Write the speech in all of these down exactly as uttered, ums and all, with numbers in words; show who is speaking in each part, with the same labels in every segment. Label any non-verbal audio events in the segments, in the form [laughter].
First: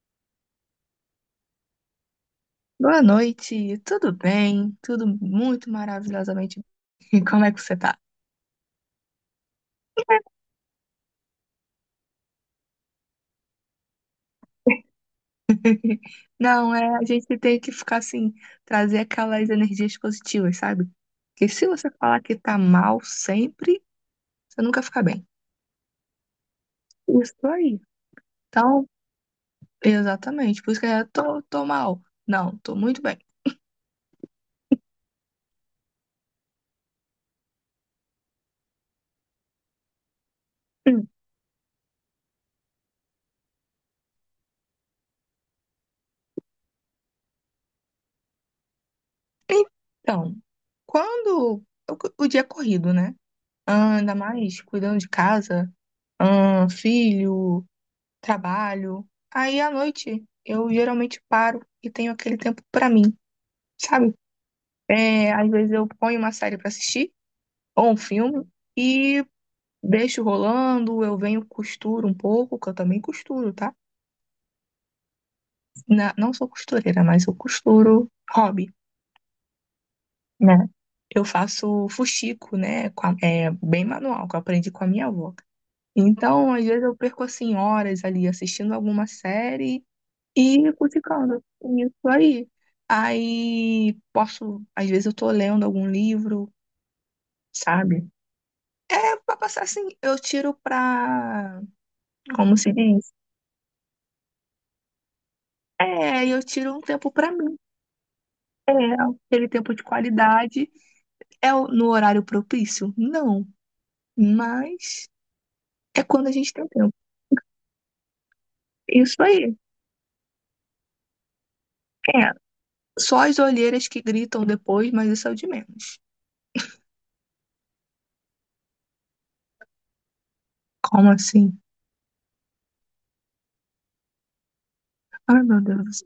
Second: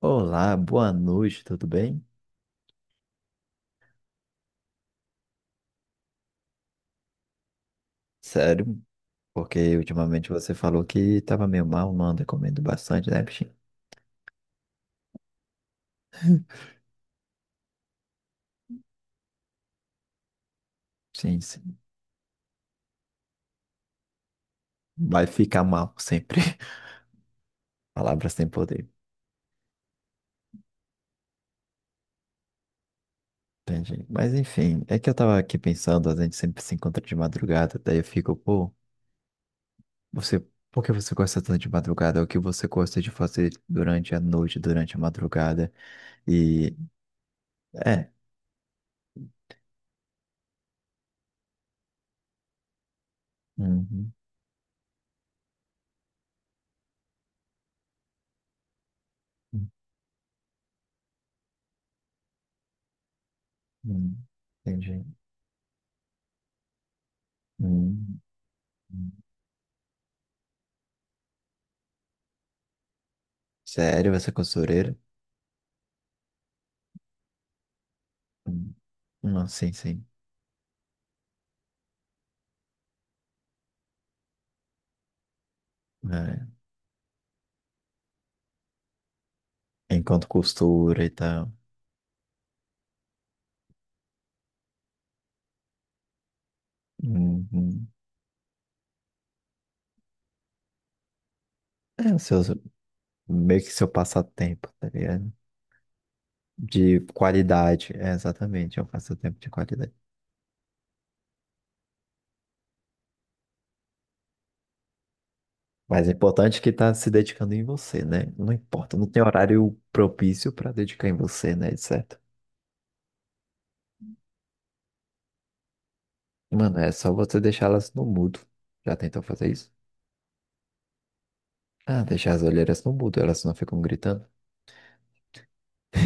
Speaker 1: Olá, boa noite, tudo bem?
Speaker 2: Boa noite, tudo bem? Tudo muito maravilhosamente bem. [laughs] Como é que você tá?
Speaker 1: Sério? Porque ultimamente você falou que tava meio mal, não anda comendo bastante, né, bichinho?
Speaker 2: [laughs] Não, é, a gente tem que ficar assim, trazer aquelas energias positivas, sabe?
Speaker 1: Sim,
Speaker 2: Porque se
Speaker 1: sim.
Speaker 2: você falar que tá mal sempre, você nunca fica
Speaker 1: Vai
Speaker 2: bem.
Speaker 1: ficar mal sempre. [laughs]
Speaker 2: Isso aí.
Speaker 1: Palavras sem poder,
Speaker 2: Então, exatamente, por isso que eu tô, tô mal. Não, tô muito bem.
Speaker 1: entendi. Mas enfim, é que eu tava aqui pensando, a gente sempre se encontra de madrugada, daí eu fico, pô, você, por que
Speaker 2: Hum.
Speaker 1: você gosta tanto de madrugada? É o que você gosta de fazer durante a noite, durante a madrugada? E é.
Speaker 2: Então, quando o, o dia é corrido, né? Ah,
Speaker 1: Uhum,
Speaker 2: ainda mais cuidando de casa, ah, filho. Trabalho. Aí à noite eu geralmente paro e tenho aquele tempo pra mim, sabe?
Speaker 1: uhum, entendi.
Speaker 2: É, às vezes eu ponho uma série pra assistir ou um
Speaker 1: Uhum,
Speaker 2: filme
Speaker 1: uhum.
Speaker 2: e deixo rolando, eu venho costuro um pouco, que eu também costuro, tá?
Speaker 1: Sério, você é costureira?
Speaker 2: Na- não sou costureira, mas eu costuro hobby,
Speaker 1: Hum. Não, sim, sim.
Speaker 2: né? Eu faço fuxico, né? Com a- é bem manual, que eu aprendi com a minha avó. Então, às vezes eu perco assim horas ali assistindo alguma série.
Speaker 1: É, enquanto
Speaker 2: E fui
Speaker 1: costura e
Speaker 2: ficando
Speaker 1: tal.
Speaker 2: nisso aí. Aí posso, às vezes eu tô lendo algum livro,
Speaker 1: Uhum.
Speaker 2: sabe? É pra passar assim, eu tiro pra,
Speaker 1: É, o seu,
Speaker 2: como se diz?
Speaker 1: meio que seu passatempo, tá ligado?
Speaker 2: É, eu tiro um
Speaker 1: De
Speaker 2: tempo pra mim.
Speaker 1: qualidade, é,
Speaker 2: É,
Speaker 1: exatamente, é um passatempo
Speaker 2: aquele
Speaker 1: de
Speaker 2: tempo de
Speaker 1: qualidade.
Speaker 2: qualidade. É o- no horário propício? Não, mas é
Speaker 1: Mas é
Speaker 2: quando a gente
Speaker 1: importante
Speaker 2: tem
Speaker 1: que tá
Speaker 2: tempo.
Speaker 1: se dedicando em você, né? Não importa, não
Speaker 2: Isso
Speaker 1: tem
Speaker 2: aí.
Speaker 1: horário propício pra dedicar em você, né? Certo?
Speaker 2: É, só as olheiras que gritam depois, mas isso é o de menos.
Speaker 1: Mano, é só você deixá-las no mudo. Já tentou fazer isso?
Speaker 2: Como assim?
Speaker 1: Ah, deixar as olheiras no mudo, elas não ficam gritando.
Speaker 2: Ai, meu Deus.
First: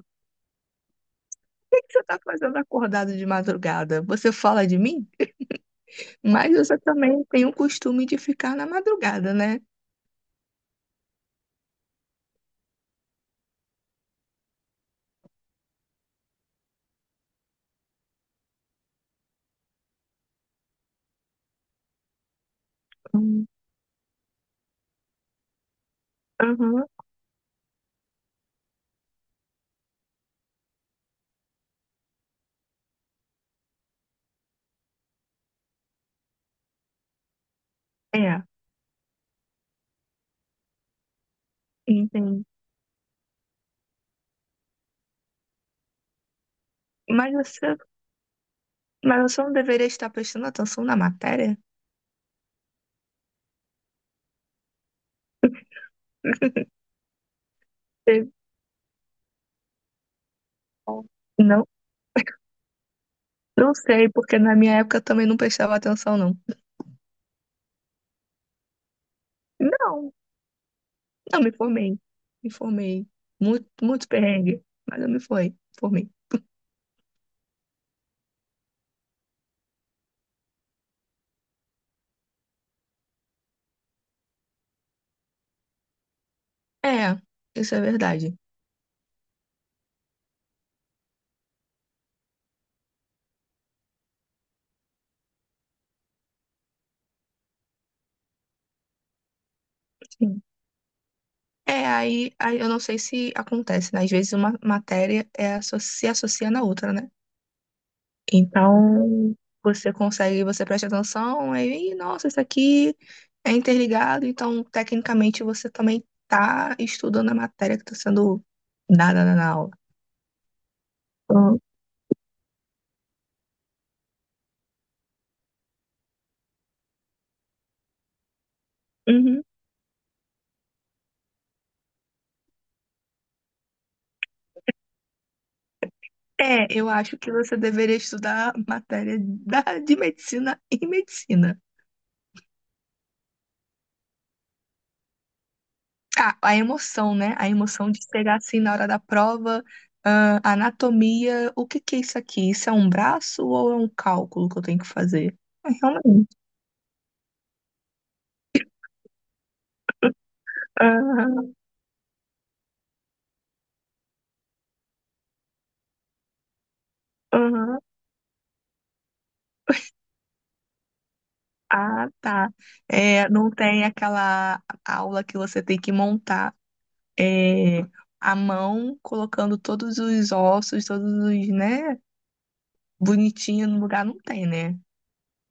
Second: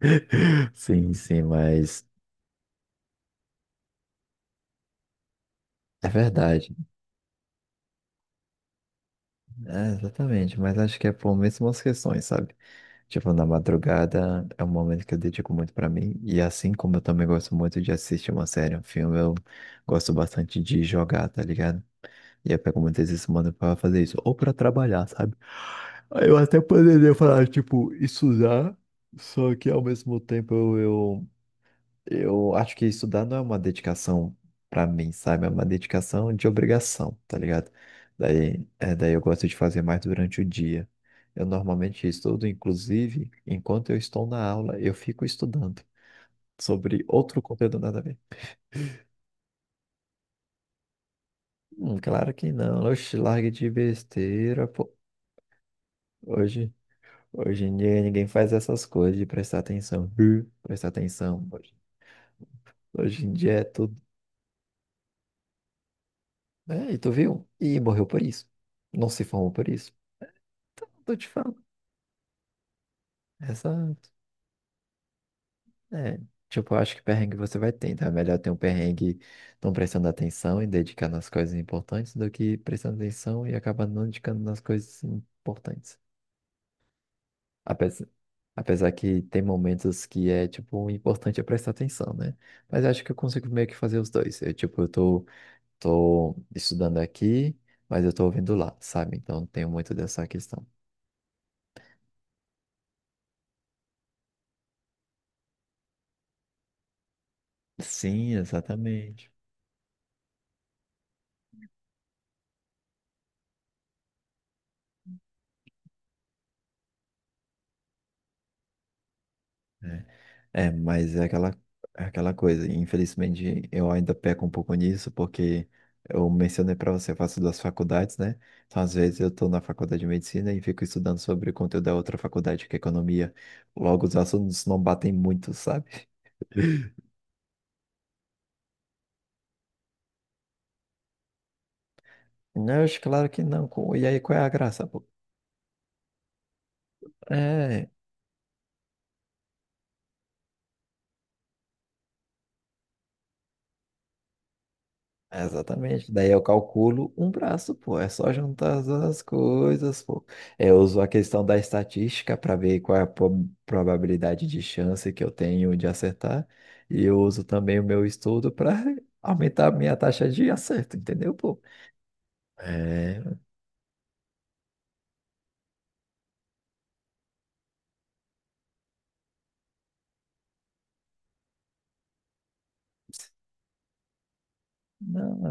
Speaker 1: [laughs] Sim, sim,
Speaker 2: que que você
Speaker 1: mas
Speaker 2: está fazendo acordado de madrugada? Você fala de mim?
Speaker 1: é
Speaker 2: Mas
Speaker 1: verdade.
Speaker 2: você também tem o costume de ficar na madrugada, né?
Speaker 1: É, exatamente, mas acho que é por mesmas questões, sabe? Tipo, na madrugada é um momento que eu dedico muito pra mim, e assim como eu também gosto muito de assistir uma série, um filme, eu gosto bastante de jogar, tá ligado? E eu pego muitas vezes
Speaker 2: Hum.
Speaker 1: semana pra fazer isso, ou pra trabalhar, sabe? Aí Eu até
Speaker 2: Aham.
Speaker 1: poderia falar, tipo, estudar, só que ao mesmo tempo eu, eu eu acho que estudar não é uma dedicação pra mim, sabe? É uma dedicação de obrigação, tá ligado?
Speaker 2: É,
Speaker 1: Daí, é, daí eu gosto de fazer mais durante o dia. Eu normalmente
Speaker 2: entendi.
Speaker 1: estudo, inclusive, enquanto eu estou na aula, eu fico estudando sobre
Speaker 2: Mas
Speaker 1: outro
Speaker 2: você,
Speaker 1: conteúdo nada a ver.
Speaker 2: mas você não deveria estar prestando atenção na matéria?
Speaker 1: Hum, claro que não. Oxe, largue de besteira, pô. Hoje, hoje em dia ninguém
Speaker 2: Você-
Speaker 1: faz essas coisas de prestar atenção. Hum. Prestar atenção.
Speaker 2: Não,
Speaker 1: Hoje, hoje em dia é
Speaker 2: não
Speaker 1: tudo.
Speaker 2: sei, porque na minha época eu também não prestava atenção, não.
Speaker 1: É, e tu viu? E morreu por isso. Não se formou por isso.
Speaker 2: Não,
Speaker 1: Tô te
Speaker 2: não me
Speaker 1: falando.
Speaker 2: formei. Me formei. Muito,
Speaker 1: Essa,
Speaker 2: muito perrengue, mas eu me fui, formei.
Speaker 1: é, tipo, eu acho que perrengue você vai ter, então é melhor ter um perrengue não prestando atenção e dedicar nas coisas importantes do que prestando atenção e acabar não dedicando nas coisas importantes.
Speaker 2: É, isso é
Speaker 1: Apesar,
Speaker 2: verdade.
Speaker 1: apesar que tem momentos que é, tipo, o importante é prestar atenção, né? Mas acho que eu consigo meio que fazer os dois. Eu, tipo, eu tô, tô estudando aqui, mas eu tô ouvindo lá, sabe? Então tenho muito dessa questão.
Speaker 2: É, aí, aí eu não sei se acontece, né? Às vezes uma matéria é, asso- se associa na outra, né?
Speaker 1: Sim, exatamente.
Speaker 2: Então, você consegue, você presta atenção, aí, "Ih, nossa, isso aqui é interligado, então, tecnicamente, você também tá estudando a matéria que está sendo dada na na aula.
Speaker 1: É, mas é aquela,
Speaker 2: Então,
Speaker 1: é aquela coisa. Infelizmente, eu ainda peco um pouco nisso, porque eu mencionei para você, eu faço duas faculdades, né? Então, às vezes, eu
Speaker 2: uhum.
Speaker 1: estou na faculdade de medicina e fico estudando sobre o conteúdo da outra faculdade, que é economia. Logo, os assuntos não batem muito, sabe?
Speaker 2: É, eu acho que você deveria estudar matéria da, de medicina e medicina.
Speaker 1: Não, acho claro que não. co- E aí, qual é a graça, pô?
Speaker 2: Ah, a emoção, né? A
Speaker 1: É,
Speaker 2: emoção de pegar assim na hora da prova, ah, anatomia, o que que é isso aqui? Isso é um braço ou é um cálculo que eu tenho que fazer?
Speaker 1: é,
Speaker 2: É,
Speaker 1: exatamente.
Speaker 2: realmente.
Speaker 1: Daí eu calculo um braço, pô. É só juntar as coisas, pô. Eu uso a questão
Speaker 2: Aham,
Speaker 1: da estatística para ver qual é a po- probabilidade de chance que eu tenho de acertar. E eu uso também
Speaker 2: aham.
Speaker 1: o meu estudo para [laughs] aumentar a minha taxa de acerto, entendeu, pô?
Speaker 2: Ah, tá.
Speaker 1: É,
Speaker 2: É, não tem aquela aula que você tem que montar é, a mão, colocando todos os ossos, todos os, né, bonitinho no lugar, não tem, né?
Speaker 1: não, na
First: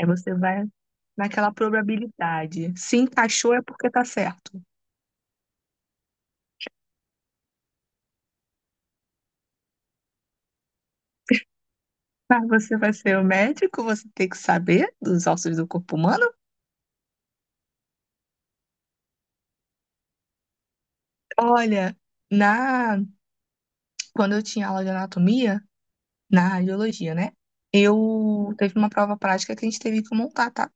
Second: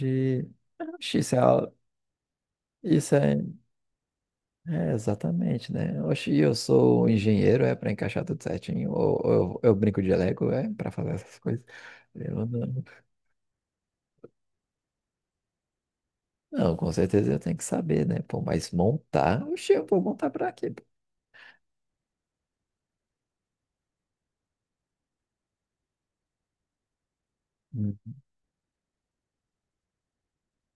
Speaker 2: Aí você vai
Speaker 1: oxi, isso é,
Speaker 2: naquela
Speaker 1: a-
Speaker 2: probabilidade. Se
Speaker 1: isso é,
Speaker 2: encaixou é porque tá certo.
Speaker 1: é exatamente, né? Oxi, eu sou um engenheiro, é para encaixar tudo certinho, ou, ou eu, eu brinco de Lego, é para fazer essas coisas. Eu
Speaker 2: Mas você
Speaker 1: não.
Speaker 2: vai ser o médico, você tem que saber dos ossos do corpo humano?
Speaker 1: Não, com certeza eu tenho que saber, né? Pô, mas montar, oxe, eu vou montar pra quê, pô?
Speaker 2: Olha, na quando eu tinha aula de anatomia, na radiologia, né?
Speaker 1: Hum.
Speaker 2: Eu teve uma prova prática que a gente teve que montar, tá?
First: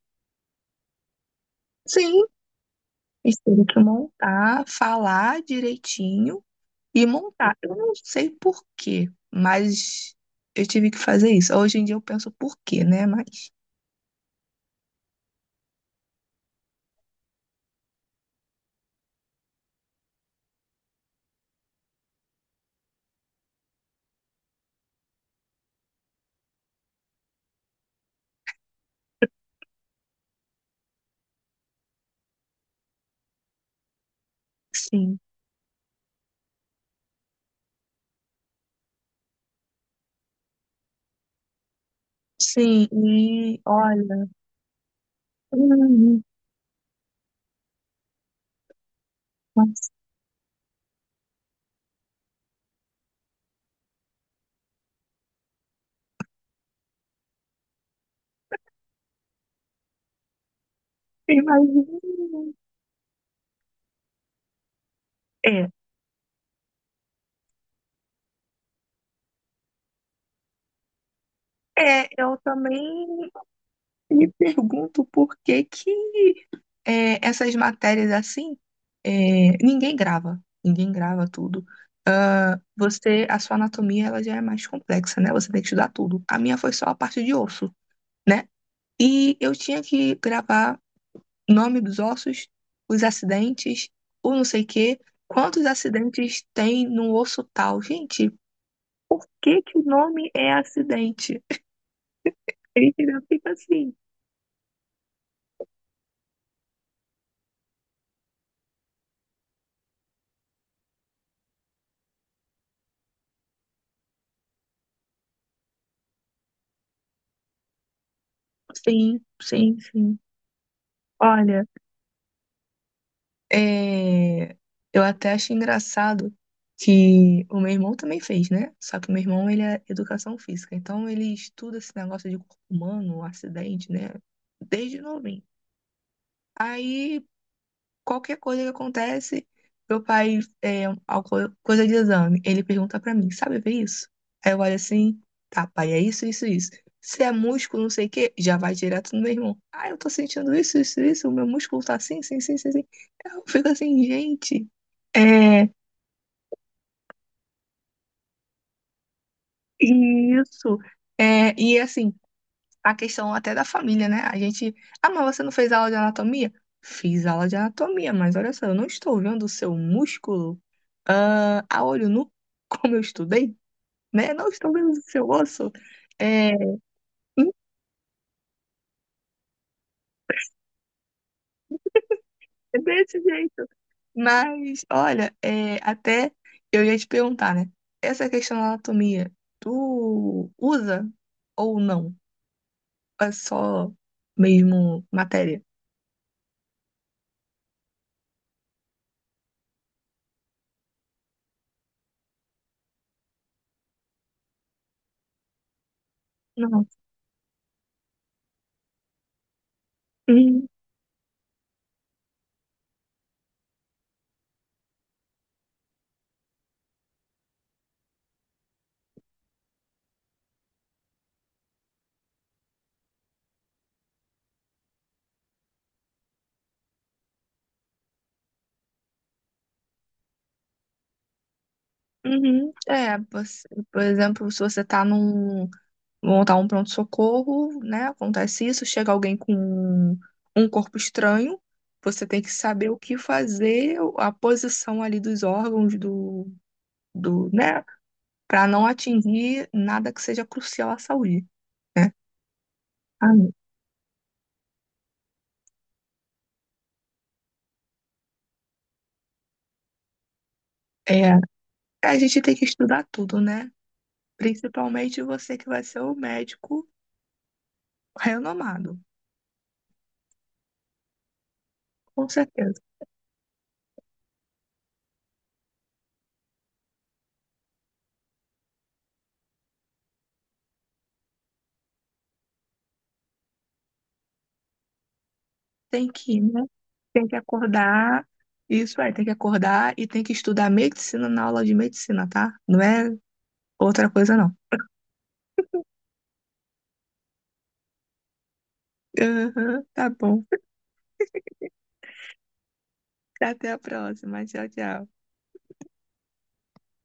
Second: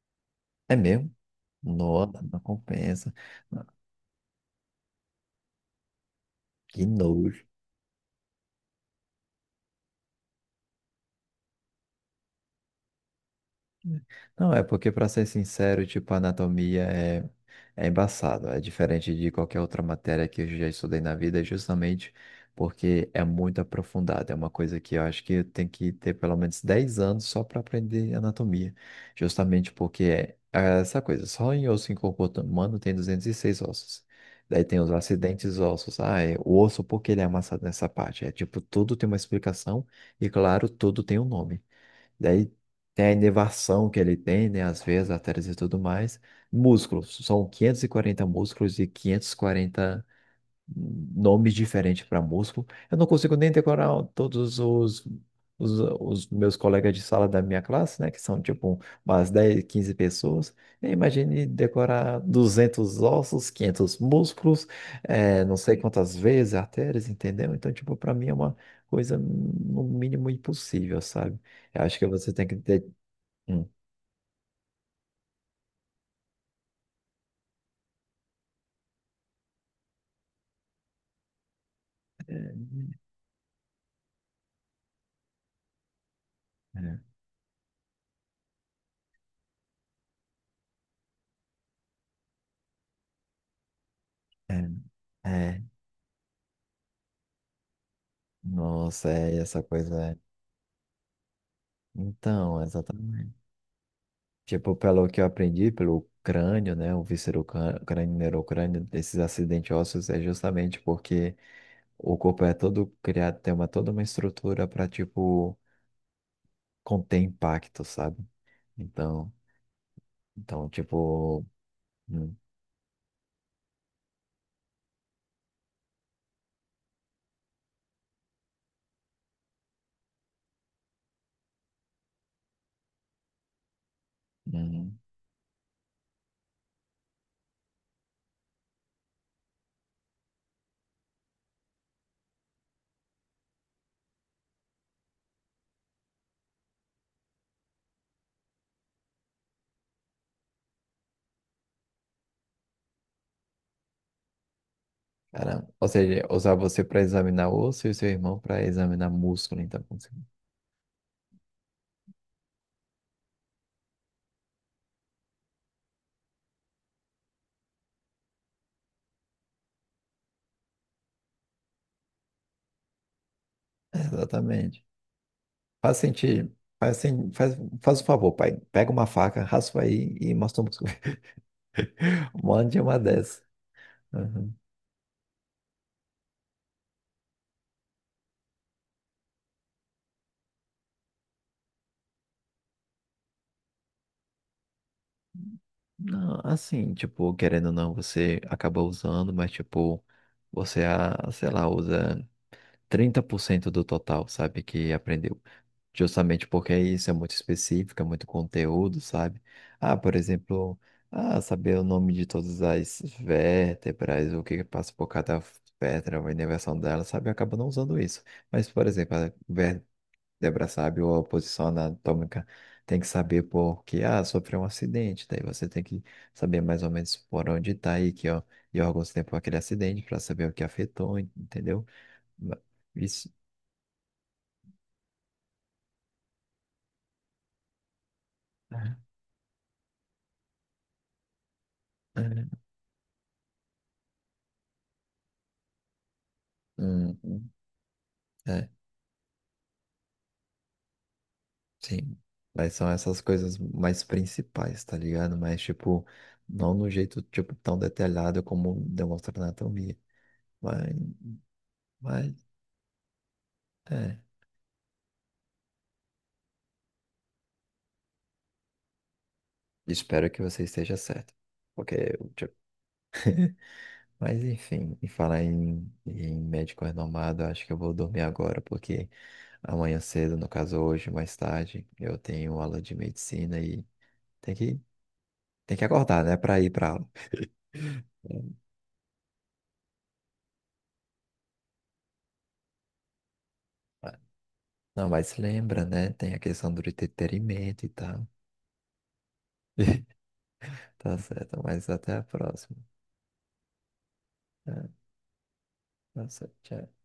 Speaker 1: É mesmo? Nossa,
Speaker 2: Sim,
Speaker 1: não compensa.
Speaker 2: a gente teve
Speaker 1: Ah,
Speaker 2: que montar, falar direitinho
Speaker 1: que
Speaker 2: e
Speaker 1: nojo.
Speaker 2: montar. Eu não sei por quê, mas eu tive que fazer isso. Hoje em dia eu penso por quê, né? Mas
Speaker 1: Não, é porque, para ser sincero, tipo, a anatomia é, é embaçado. É diferente de qualquer outra matéria que eu já estudei na vida, justamente porque é muito aprofundada. É uma coisa que eu acho que eu tenho que ter pelo menos dez anos só para aprender anatomia. Justamente porque é é essa coisa. Só em osso em corpo humano tem duzentos e seis ossos. Daí tem os
Speaker 2: sim,
Speaker 1: acidentes ossos. Ah, é o osso porque ele é amassado nessa parte. É tipo, tudo tem uma explicação e, claro, tudo tem um nome. Daí
Speaker 2: sim,
Speaker 1: tem a
Speaker 2: e
Speaker 1: inervação que ele
Speaker 2: olha,
Speaker 1: tem, né? As veias, artérias
Speaker 2: [laughs]
Speaker 1: e tudo mais.
Speaker 2: hum,
Speaker 1: Músculos, são quinhentos e quarenta músculos e quinhentos e
Speaker 2: nossa,
Speaker 1: quarenta nomes diferentes para músculo. Eu não consigo nem decorar todos os, os, os meus colegas de sala da minha classe, né? Que são tipo umas dez, quinze pessoas. Eu imagine
Speaker 2: imagina.
Speaker 1: decorar
Speaker 2: Né?
Speaker 1: duzentos ossos, quinhentos músculos, eh, não
Speaker 2: É.
Speaker 1: sei quantas vezes, artérias, entendeu? Então, tipo, para mim é uma coisa no mínimo impossível, sabe? Eu acho que
Speaker 2: É,
Speaker 1: você
Speaker 2: eu
Speaker 1: tem que ter...
Speaker 2: também
Speaker 1: Hum.
Speaker 2: me pergunto por que que é, essas matérias assim, é, ninguém grava, ninguém grava tudo.
Speaker 1: É,
Speaker 2: Ah, você, a sua anatomia, ela já é mais complexa, né? Você tem que estudar tudo. A minha foi só a parte de osso, né? E eu tinha que gravar nome dos ossos, os acidentes, o não
Speaker 1: é,
Speaker 2: sei o
Speaker 1: é.
Speaker 2: quê,
Speaker 1: É,
Speaker 2: quantos acidentes tem no osso tal. Gente,
Speaker 1: nossa, é essa
Speaker 2: que que o
Speaker 1: coisa. É.
Speaker 2: nome é acidente?
Speaker 1: Então,
Speaker 2: Ele
Speaker 1: exatamente.
Speaker 2: fica assim.
Speaker 1: Tipo, pelo que eu aprendi, pelo crânio, né? O víscero-crânio, neurocrânio, desses acidentes ósseos é justamente porque o corpo é todo criado, tem uma, toda uma estrutura para, tipo, conter impacto, sabe?
Speaker 2: Sim,
Speaker 1: Então,
Speaker 2: sim, sim.
Speaker 1: então tipo.
Speaker 2: Olha,
Speaker 1: Hum,
Speaker 2: é, eu até acho engraçado que o meu irmão também fez, né? Só que o meu irmão, ele é educação física, então ele estuda esse negócio de corpo humano, um acidente, né?
Speaker 1: uhum.
Speaker 2: Desde novinho. Aí qualquer coisa que acontece, meu pai, é, alguma coisa de exame, ele pergunta pra mim, sabe ver isso? Aí eu olho assim, tá, pai, é isso, isso, isso. Se é músculo, não sei o quê, já vai direto no meu irmão. Ah, eu tô sentindo isso, isso, isso, o meu músculo tá assim, assim, assim, assim. assim. Eu fico assim, gente,
Speaker 1: Caramba.
Speaker 2: é
Speaker 1: Ou seja, usar você para examinar osso e o seu irmão para examinar músculo, então. Como se-
Speaker 2: isso. É, e assim, a questão até da família, né? A gente. Ah, mas você não fez aula de anatomia? Fiz aula de anatomia, mas olha só, eu não estou vendo o seu músculo ah, a olho nu, [laughs] como eu estudei, né? Não estou
Speaker 1: Exatamente.
Speaker 2: vendo o seu osso.
Speaker 1: Faz
Speaker 2: É,
Speaker 1: sentido.
Speaker 2: é
Speaker 1: Faz, sen- faz, faz o favor, pai. Pega uma faca, raspa aí e mostra um músculo. [laughs] Mande uma
Speaker 2: desse
Speaker 1: dessa.
Speaker 2: jeito.
Speaker 1: Uhum.
Speaker 2: Mas, olha, é, até eu ia te perguntar, né? Essa questão da anatomia, tu usa ou não? É só mesmo matéria?
Speaker 1: Não, assim, tipo, querendo ou não, você acaba usando, mas, tipo, você, ah, sei lá, usa trinta por cento do total, sabe, que aprendeu. Justamente porque
Speaker 2: Não.
Speaker 1: isso é muito específico, é muito conteúdo, sabe? Ah, por
Speaker 2: "Uhum."
Speaker 1: exemplo, ah, saber o nome de todas as vértebras, o que que passa por cada vértebra, a inervação dela, sabe? Acaba não usando isso. Mas, por exemplo, a vértebra, sabe, ou a posição anatômica, tem que saber por que, ah, sofreu um acidente, daí você tem que saber mais ou menos por onde está e que ó, e órgãos tempo aquele acidente para saber o que afetou, entendeu?
Speaker 2: Uhum. É,
Speaker 1: Isso.
Speaker 2: você- por exemplo, se você tá num, montar um pronto-socorro, né? Acontece isso, chega alguém com um um corpo estranho, você tem que
Speaker 1: É,
Speaker 2: saber o que fazer, a posição ali dos órgãos do, do,
Speaker 1: uhum,
Speaker 2: né? Para
Speaker 1: é,
Speaker 2: não atingir nada que seja crucial à saúde, né?
Speaker 1: sim. Mas são essas
Speaker 2: Ah,
Speaker 1: coisas mais principais, tá ligado? Mas, tipo, não no jeito, tipo, tão detalhado como demonstra na anatomia. Mas,
Speaker 2: é, a gente
Speaker 1: mas,
Speaker 2: tem que estudar tudo, né?
Speaker 1: é.
Speaker 2: Principalmente você que vai ser o médico renomado,
Speaker 1: Espero que você esteja certo. Porque,
Speaker 2: com
Speaker 1: tipo,
Speaker 2: certeza.
Speaker 1: mas, enfim, e falar em, em médico renomado, eu acho que eu vou dormir agora, porque amanhã cedo, no caso hoje, mais tarde, eu tenho aula de medicina e tem que, tem que
Speaker 2: Tem
Speaker 1: acordar,
Speaker 2: que
Speaker 1: né,
Speaker 2: ir,
Speaker 1: pra
Speaker 2: né?
Speaker 1: ir pra aula.
Speaker 2: Tem que acordar.
Speaker 1: [laughs]
Speaker 2: Isso é, tem que acordar e tem que estudar medicina na aula de medicina, tá? Não é outra coisa, não.
Speaker 1: Não, mas lembra, né? Tem a questão do entretenimento e tal.
Speaker 2: [laughs] Aham, tá
Speaker 1: [laughs]
Speaker 2: bom. [laughs]
Speaker 1: Tá certo, mas até a próxima.
Speaker 2: Até a próxima. Tchau,
Speaker 1: É,
Speaker 2: tchau.
Speaker 1: tá certo, tchau.